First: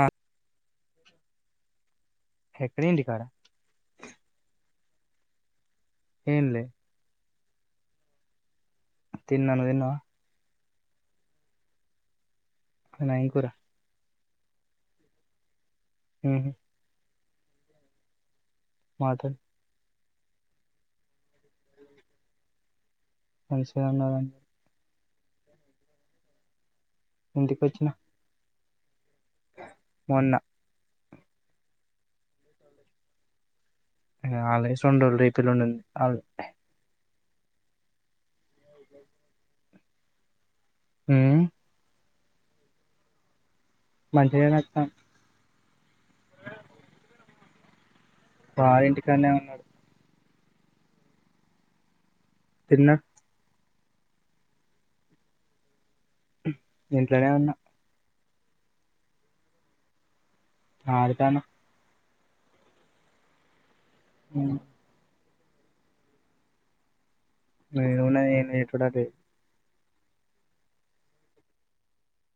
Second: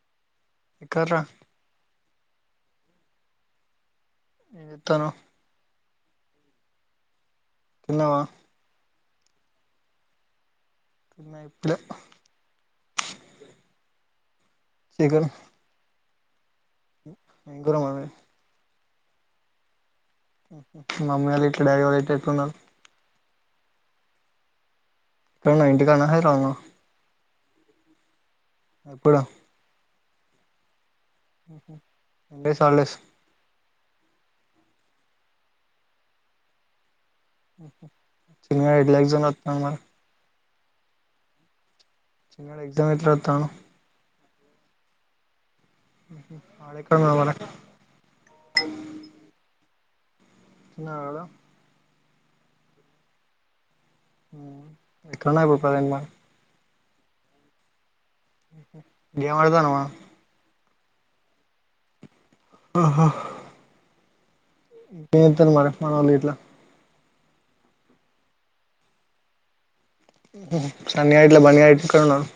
ఆ గర ఎక్కడేంటి ఇంటి కడ తను ఎన్ది తిన్నావా తిన్నాను. నువ్ తిన్నావా? తిన్లె ఏం కూరా చికన్ హ ఏం కూర మాటం మమ్మీ వాళ్ళు, డాడీ వాళ్ళు ఎట్లున్నారు. మంచిగున్నారు ఇంటికాడ ఉన్నవ హైదరాబాద్ లో ఉన్నవ ఇంటికి వచ్చిన ఎప్పుడు మొన్న ఎన్ని డేస్ హాలిడేస్ ఇంకా హాలిడేస్ రేపూ ఎల్లుండి చి ఇలాక్ జ ఉ చిన్న ఎత్ర ఎత్తను మంచిగానే వత్తాను వాకు బ ఇంటికానే ఉన్నాడు. ఆ తిన్న ఇక్కన్నే కుకోతిన్న ఇంట్లనే ఉన్నా గేమ్ ఆడుతానవ ఆడుతానా ఆహా ఉం ఎం చెత్తరు మరిష్ మనళ్లు గిట్లా ఎం ఉన్నది ఏం చేసుడు అదే సన్నీ గాదు గిట్లా బన్నీ ఎక్కన్నారు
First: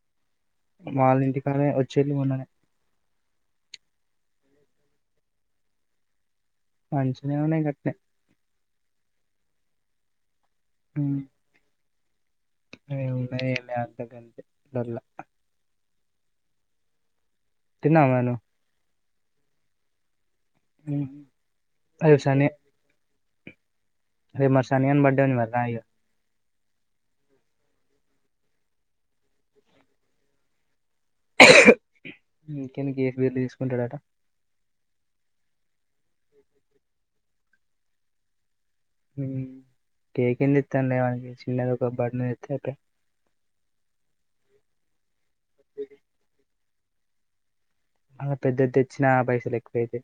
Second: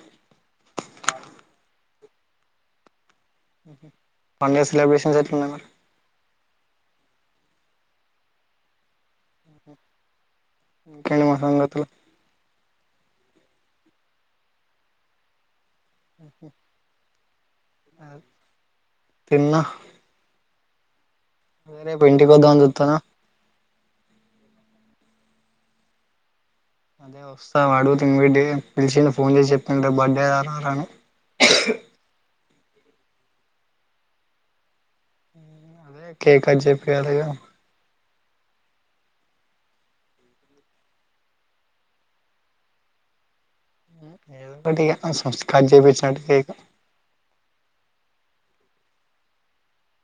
వాళ్ల ఇంటికన్నె వచ్చేళ్లు మొన్ననే పండగ సెలబ్రేషన్స్ ఎట్లున్నాయి మరి మంచిగానే ఉన్నాయ్ గట్నే ఇంకేంటి మరి సంగతులు ఎం ఉన్నయి ఎం లే అంత గంతే ర్ల ఉహు తిన్నావా మరి నువ్ తిన్న ఉం రేపు యింటి కొద్దామని చూత్తన రేపు మ సన్నీ గాని బడ్డే ఉంది మరి రాఇగ అదే వస్తా వాడు గుత ఇన్వైట్ పిలిచిండు ఫోన్ చేసి చెప్పిండు రేపు బర్త్డే రా రా అని [inaudible] ఇంకెందుకిగా బీర్ తీసుకుంటాడట అదే కేక్ కట్ చెప్పియలాగా కేక్ ఎందుకు కండె చిన్నది ఒక బన్ను తెత్తే ఐపయ్ ఏదో ఒకటి సుస్కట్ చేపిచ్చినట్టు కేక్ మళ్ళ పెద్దది తెచ్చినా పైసలు ఎక్కువైతే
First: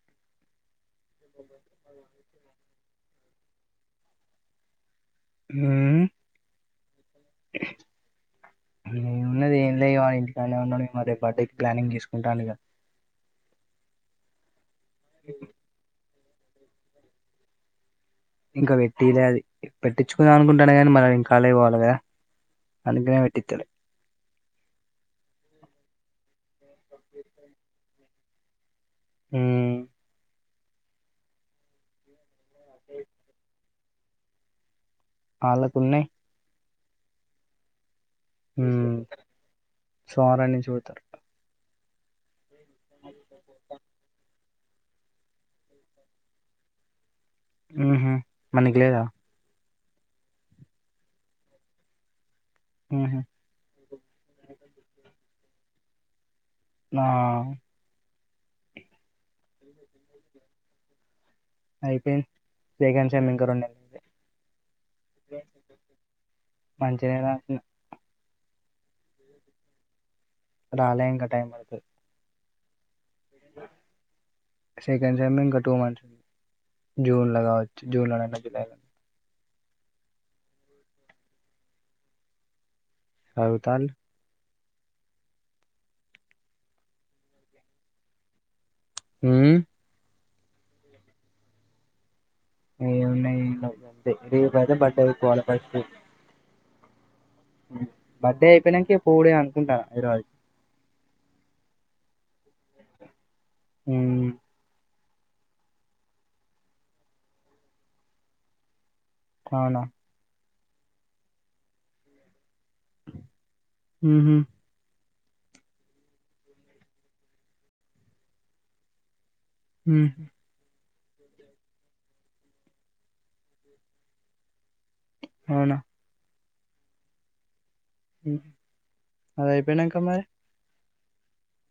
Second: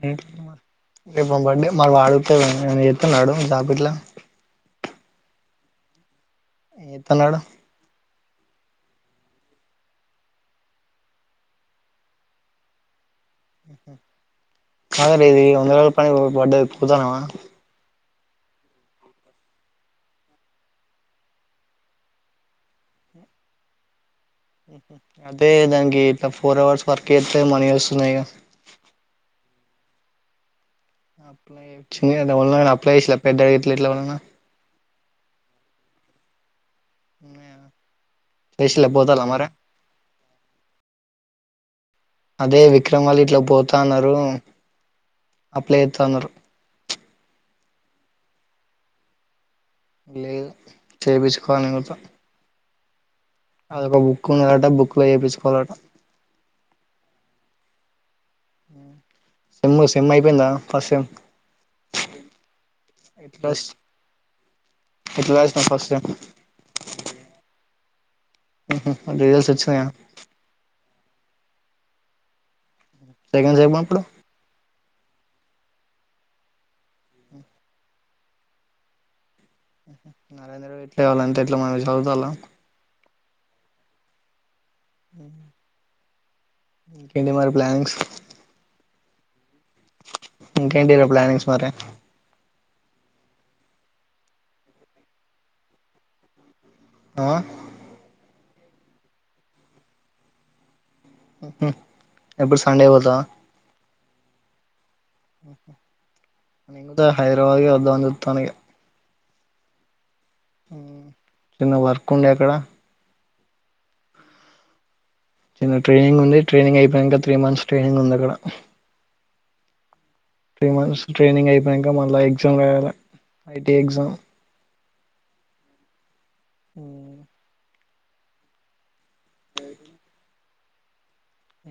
[unintelligible] రేపు మా బర్డే మ వాడు ఎ ఏదన్నా చెత్న్నాడు జాబ్ గిట్లా ఉం ఏం చెత్తన్నాడు నే ఉన్నది ఏం లే వా ఇంటికనే ఉన్నాడు ఈ మ రేపు బర్డెకి ప్లానింగ్ చేసుకుంటాండు ఇగ కాద లేది వందరోజుల పని వాడే పోతనావా ఇంకా పెట్టిలే అది పెట్టించుకుందామనుకుంటాన కానీ మల నేను కాలేజ్ పోవాలి కదా అందుకనే పెట్టిత్తలే ఉహు అదే దానికి ఫోర్ అవర్స్ వర్క్ చేత్తే మనీ వస్తున్నాయిగా ఉం అప్లై ఇచ్చే ఎవళనైనా అప్లై చేశా పెద్ద ఎట్ల ఉన్నావ్ వాళ్ళకున్నాయి ఉ ఏసీలో మ్మ్ పోతారా మరి సోమవారం నుంచి పోతారు అదే విక్రమ్ వాళ్ళు ఇట్లా పోతాన్నారు అప్లై ఏతన్నారు ఉహ మనకి లేదా లేదు చేపించుకోని ఎవరితో హహ అదోక బుక్ ఉన్నదట బుక్ లో చేపిచుకోవాలట ఆ సెమ్ము సేమ్ము అయిపోయింద ఫస్ట్ సెమ్ అయిపోయింది సెకండ్ సెమ్ ఇంకా ఎట్లా రెండే ఎట్లా రాసినావ్ ఫస్ట్ సెమ్ మంచిగా రిజల్ట్స్ వచ్చినాయా రాలె ఇంకా టైం పడతది. సెకండ్ సెమ్ ఎప్పుడు సెకండ్ సెమ్ ఇంకా టూ మంత్స్. జూన్ లా కావచ్చు. జూన్ లోన జూలై లోనే నరేంద్రబ ఎట్లా కావాలంటే ఎట్లా మన చదువుతాల అవు తన్ హు ఇంకేంటి మరి ప్లానింగ్స్ హ్మ్ ఉ ఇంకేటిర ప్లానింగ్స్ మరి ఏ ఉన్నాయి అంతే రేపు అయితే బట్టలు ఉతుక్కోవాలా ఫస్ట్ ఆ బర్త్డే అయిపోయినాంకే పోవుడే అనుకుంటా ఈరో జు ఎప్పుడు సండే పోతావా హుమ్ నేను కూడా హైదరాబాద్ కే వద్దామని చుతన. అవునా హ్మ్ చిన్న వర్క్ ఉండే అక్కడ హుహు చిన్న ట్రైనింగ్ ఉంది. ట్రైనింగ్ అయిపోయినంక, త్రీ మంత్స్ ట్రైనింగ్ ఉంది అక్కడ. ఉ ఫస్ట్ ట్రైనింగ్ అయిపోయాంక మళ్ళా ఎగ్జామ్ రాయాల ఐటీ ఎగ్జామ్. అవునా ఊ ఉ అది అయిపోయినంక మరి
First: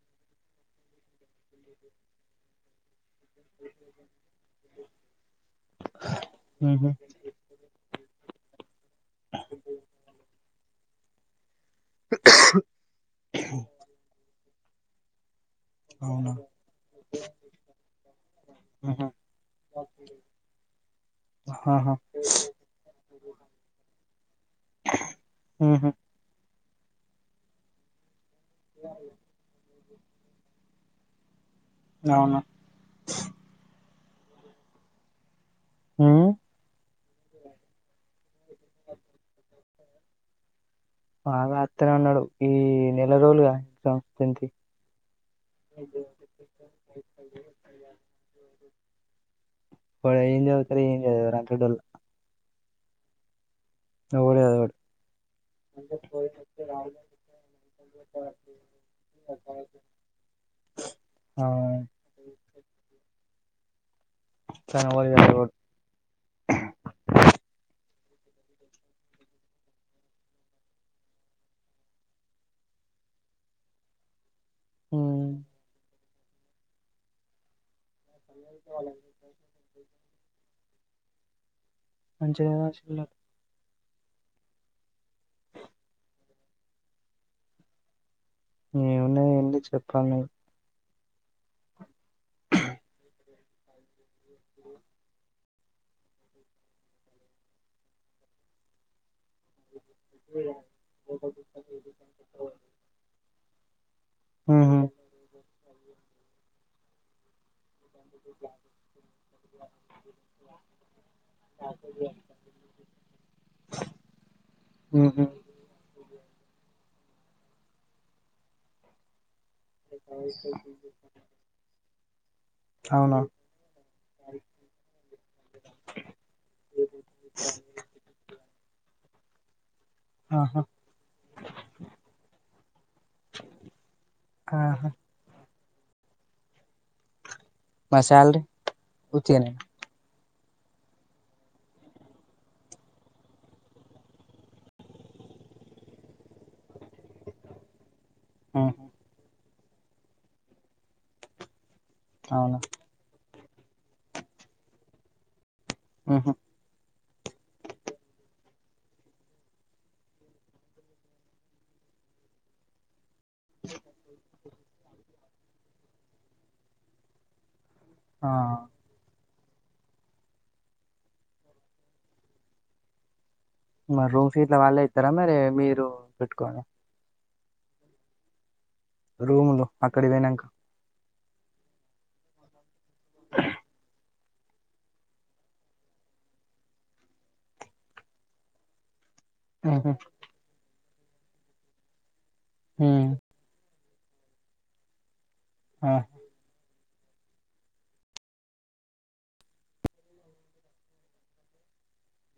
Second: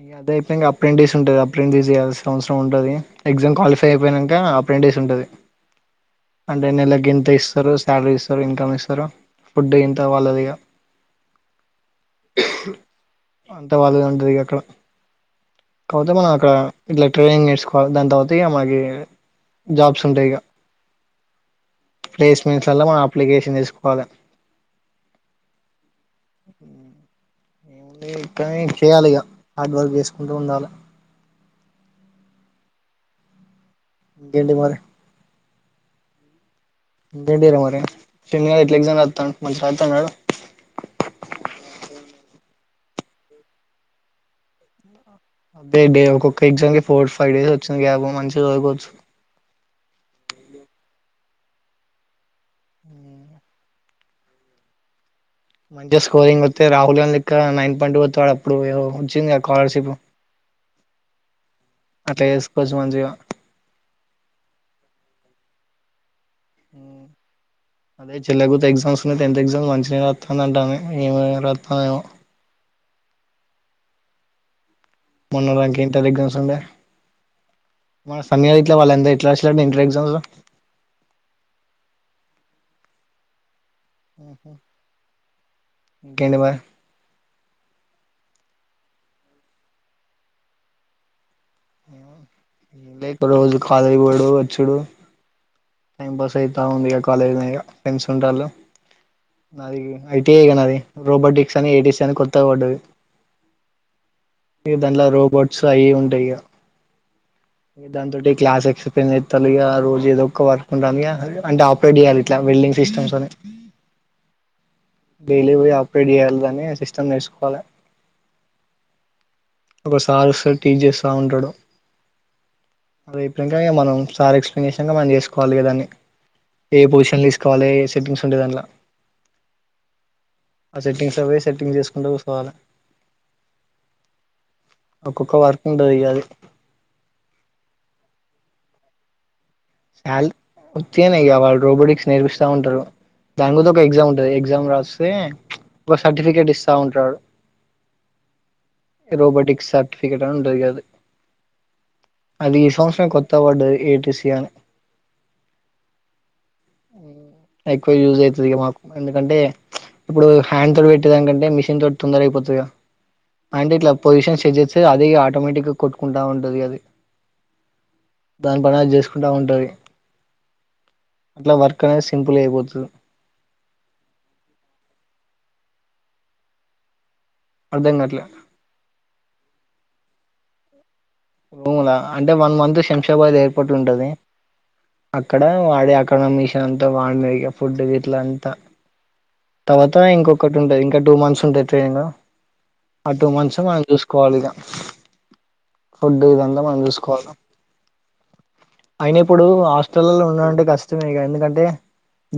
ఇగ అదైతే ఇంగా అప్రెంటీస్ ఉంటది. అప్రెంటీస్ చేయాల్సిన అవసరం ఉంటది ఎగ్జమ్ క్వాలిఫై అయిపోయినాంక ఫ్రె రైస్ ఉంటది అంటే ఉహు, నలగంత ఇస్తారు శాలరీ ఇస్తారు ఇన్కమ్ ఇస్తారు ఫుడ్ ఇంత వాళ్ళది ఇక అంతా బాధగా ఉంటంది అక్కడ కాకపోతే మనం అవునా అక్కడ ఇట్లా ట్రైనింగ్ నేర్చుకోవాలి దాని తర్వాత ఇక మనకి ఉహు, జాబ్స్ ఉంటాయి ఇక ఆహా ప్లేస్మెంట్స్లల్లో మనం అప్లికేషన్ తీసుకోవాలి ఉహు, ఏము కానీ చేయాలి ఇక హార్డ్ వర్క్ చేస్త కొండ వందాల అవును ఇంకేంటి మరి ఆ ఇంకేంటి రా మరి సినియా ఎట్ల ఎగ్జామ్ రాస్తున్నాడు మంచిగా టతనాడు బాగా అత్తనే అన్నాడు ఈ నెల రోజులుగా సంస్ంత అదేడే ఒక్కొక్క ఎగ్జామ్ కి ఫోర్ ఫైవ్ డేస్ వచ్చింది గ్యాబ మంచి చదుకోవచ్చు ఇర ఏం గెడల్ అవుడు అదడు మంచిగా స్కోరింగ్ వస్తే రాహుల్ గాంధీ క్క నైన్ పాయింట్ వస్తాడు అప్పుడుో వచ్చింది స్కాలర్షిప్ ఆ అట్లా చేసుకోవచ్చు మంచిగా [inaudible] అదే చెల్లగత ఎగ్జామ్స్ ఉన్నా టెన్త్ ఎగ్జామ్స్ మంచినే రాస్తాను అంటాను ఏమే రాస్తానే ఏమో మొన్న రాంక ఏంట దగ్గన్స్ంది మన సమీ ఇట్లా వాళ్ళందరుూ ఎట్లా వచ్చ ఇంటర్ ఎగజాస్ మంచిగా ఆహా ఇంకేంటి ఏవున్నా ఏ చెప్పి లీప్ రోజు కాదు యి ఎవడు వచ్చుడు టైం పాస్ అయితా ఉంది ఇక కాలేజ్ నే ఇకా ఫ్రెండ్స్ ఉంటళ్ళు నాది ఐటిఐగా నాది రోబోటిక్స్ అని ఏటీసి అని కొత్త పడ్డది ఉహు దాంట్లో రోబోట్స్ సాయి ఉంటాయ్య దాంతోటి క్లాస్ ఎక్స్ప్లెయిన్ చేతాలు ఇక ఆ రోజు ఎదో ఒక్క వర్క్ రమ్య అంటే ఆపరేట్ చేయాలి ఇట్ల వెల్డింగ్ సిస్టమ్స్ అని ఉహు డైలీ పోయి అ రేడ్ చేయాలిదని సిస్టమ్ నేర్చుకోవాలి ఒకసార్ సారి టీ చేస్తా ఉంటాడు అవునా అదేప్పుడు ఇంకా మనం సార్ ఎక్స్ప్లెయిన్ చేసినకా మనం చేసుకొ లిగో దాన్ని ఏ పొజిషన్లో తీసుకోవాలి ఏ సెట్టింగ్స్ ఉంటాయి దానిలో ఆహా ఆ సెట్టింగ్స్ అవే సెట్టింగ్ చేసుకుంటా కూర్చోవాల ఆహా ఒక్కొక్క వర్క్ ఉంటది గ గాది మా శాలరీ ఉత్తిగానేనా శాలరీ ఉత్తిగానే ఇక వాళ్ళు రోబోటిక్స్ నేర్పిస్తా ఉంటారు దాని మీద ఒక ఎగ్జామ్ ఉంటుంది ఎగ్జామ్ రాస్తే ఒక సర్టిఫికెట్ ఇస్తా ఉంటాడు రోబోటిక్ సర్టిఫికెట్ ఉంటది గది అది అవునా ఈ సంవత్సరమే కొత్త కొత్తది పడ్డది ఏటిసి అని ఉహు ఎక్కువ యూజ్ అయితది ఇక మాకు ఎందుకంటే ఇప్పుడు హ్యాండ్ తోటి పెట్టేదానికంటే మిషన్ తోటి తొందర అయిపోతది గా అంటే ఇట్లా పోజిషన్ సెట్ట్ చే చే అదే ఇక ఆటోమేటిక్ గా కొట్టుకుంటా ఉంటుది దిగది ఆ దాని పని అది చేసుకు దావా ఉంటదది అట్లా వర్క్ అనేది సింపుల్ గా అయిపోతు మరి రూమ్ సీట్లు వాళ్ళే ఇస్తారా మరి మీరు పెట్టుకోవాలా అర్ధం కాటలే రూమ్ లో అక్కడ పోయినాంక రూము ల అంటే వన్ మంత్ షె షంషాబాద్ ఎయిర్పోర్ట్ ఉంటుది అక్కడ వాడి అకానమిషన్ అంతా వాడిన ఫుడ్ ఇట్ల అంతా ఉహు తర్వాత ఇంకొక్కటి ఉంటది ఇంకా టూ మంత్స్ ఉంటాయి ట్రైనింగ్ ఉమ్ ఆటు మంచం వాన్ని చూస్కో ఖాళిగా ఆ ఫుడ్ ఇదంతా మనం చూసుకో కోసం అయిన ఇప్పుడు హాస్టల్లో ల్లో ఉండడం అంటే కష్టమే ఇగ ఎందుకంటే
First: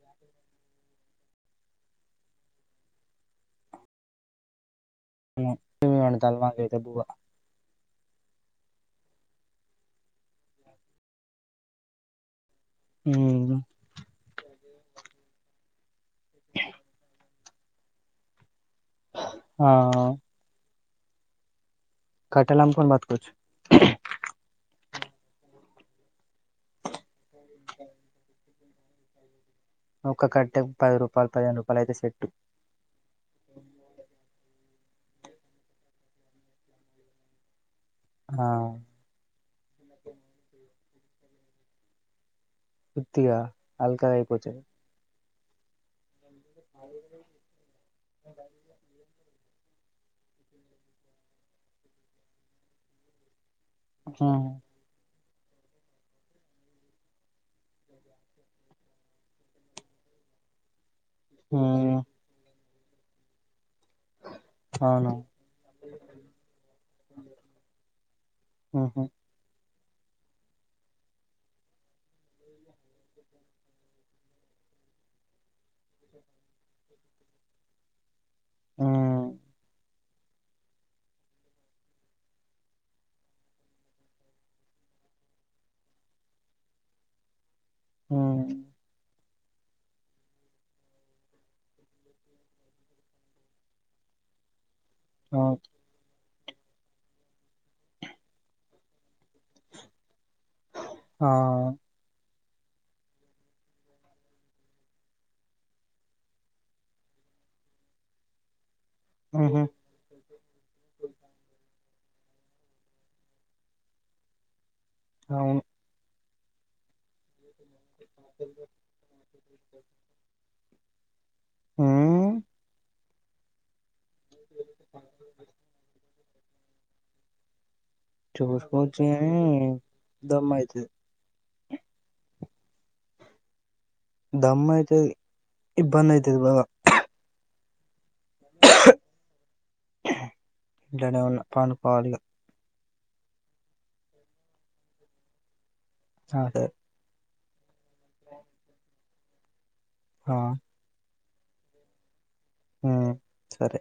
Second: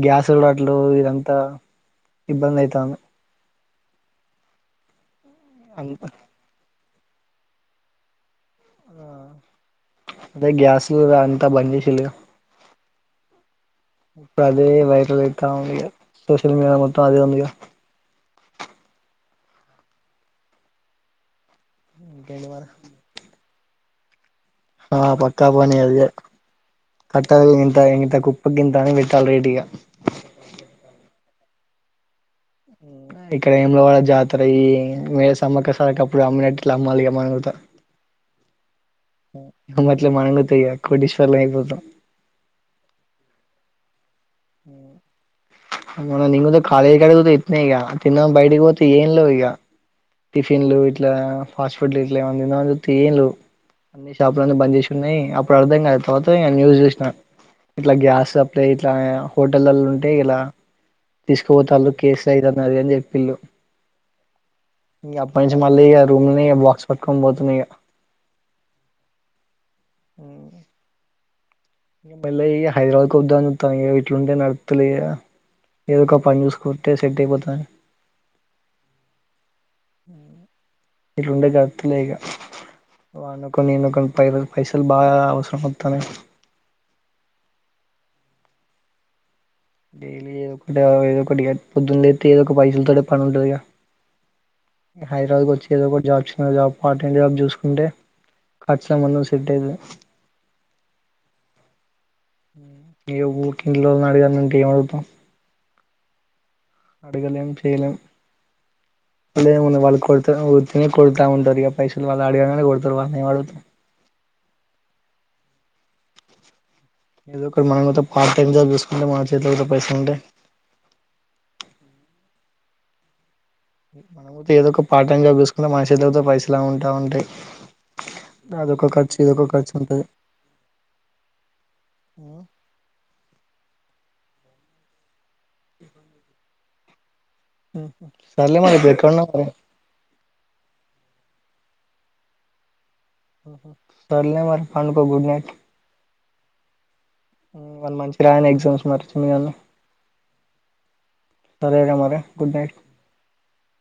గ్యాసుల్రాట్లెవ్ ఇదంతా ఇబ్బంది అయితంది అంత వండుతల్లు మాకైతే బువ్వ ఆ అదే గ్యాస్ మీద అంత బంద్ చేసిల్లుగా ఉమ్ ఇప్పుడు అదే వైరల్ అయితా ఉందిగా సోషల్ మీడియా మొత్తం అదే ఉందిగా ఆ ఇంకేంటి మరి కట్టెలమ్ముకొని బతుకొచ్చు ఆ పక్కా పని అదే కట్టకింత ఇంతకుప్ప గింత అని పెట్టాలే రేటు ఇగ ఒక కట్టెకు పది రూపాలు పదిహేను రూపాలు అయితే సెట్టు ఇక్కడ వేములవాడ జాతర అయి మే సమ్మక్క సారక్క అప్పుడు అమ్మినట్లు ఇప్పుడు ఆ అమ్మాలె మనం గుత [unintelligible] కోటీశ్వరులం అయిపోతం ఉత్తిగా అల్కగా అయి ఊ మొన్న నెంగూత కాలేజ్ కాడ గుత ఇట్నే ఇగ తిందామని బయిటికి పోతే ఏం లేవు ఇగ టిఫిన్లు ఇట్లా ఫాస్ట్ ఫుడ్లు ఇట్లా ఎమన్న తిందామని చూత్తే ఏం లెవ్ ఉమ్ షాపులన్ని బంద్ చేసి ఉన్నాయి అప్పుడు అర్థం కాదు తర్వాత ఇగ న్యూస్ చూసినా ఇట్లా గ్యాస్ లట్ల ఇట్లా హోటల్లల ఉంటాయి ఇలా తీసుకోపోతల్లు ఉమ్ కేసులు అయి అది అని చెప్పిళ్ళు అవును ఇగ అప్పటి నుంచి మళ్ళీ ఇగ రూముల్నే ఇగ బాక్స్ పట్టుకొని పోతున్నా ఇగ ఉహు ఊ ఇగ మెల్లగ ఇగ హైదరాబాద్ కోద్దామని చూస్తన ఇగ ఇట్లుంటే నడుస్తలేదు ఇగ ఏదో ఒక పని చూసుకుంటే సెట్ అయిపోతదని ఆ ఇట్లుంటే గడుస్తలే ఇగ వన్నో కొన్ని విన్నో కొన్ని పైసలు పైసలు బాగా అవసరం వత్తనై ఊ డైలీ ఏదో ఒకటి ఏదో ఒకటిగ పొద్దున్లెత్తే ఏదో ఒక పైసలతోనే పని ఉంటదిగా ఇగ హైదరాబాద్ అవును కొచ్చి ఏదో ఒకటి job job part time job చూసుకుంటే ఖచ్చితంగా [unintelligible] సెట్ అయితది ఆ ఈగ ఊకె ఇంట్లోళ్ళని అడగాలంటే ఏం అడుగుతాం అడుగలేం చేయలేం అళ్ ఉహు ఉ వాళ్ళు కొ ఊ తిన కొడుతా ఉంటరు ఇగ పైసలు వాళ్ళు అదుగంగానే కొడతరు వాళ్ళను ఏం అడుగుతాం అవును ఏదో ఒకటీ మనం గుత పార్ట్ టైమ్ జాబ్ చూసుకుంటే మాన చేతిల కూడా పైసలు ఉంటాే ఉమ్ మనం ఏదో ఒక పార్ట్ టైం జాబ్ చూసుకుంటే మన చేతులసుత పైసలు ఉంటా ఉంటాయి అదొక చూసుకోవచ్చు ఖర్చు ఇదొక కాని ఖర్చు ఉంటది దమ్మయితది దమ్మాయితది ఇబ్బంది అయితది బాగా మ్ సర్లే మరి ఇప్పుడ్ ఎక్కడున్నవ్ మరి పండుకోవాలిగా సర్లే మరి పండుకొ గుడ్ నైట్ అదే వాన్ మంచిగ రాయని ఎగ్జామ్స్ మరి చిన్న గాన్ని హ సరే ఇగ మరి గుడ్ నైట్ సరే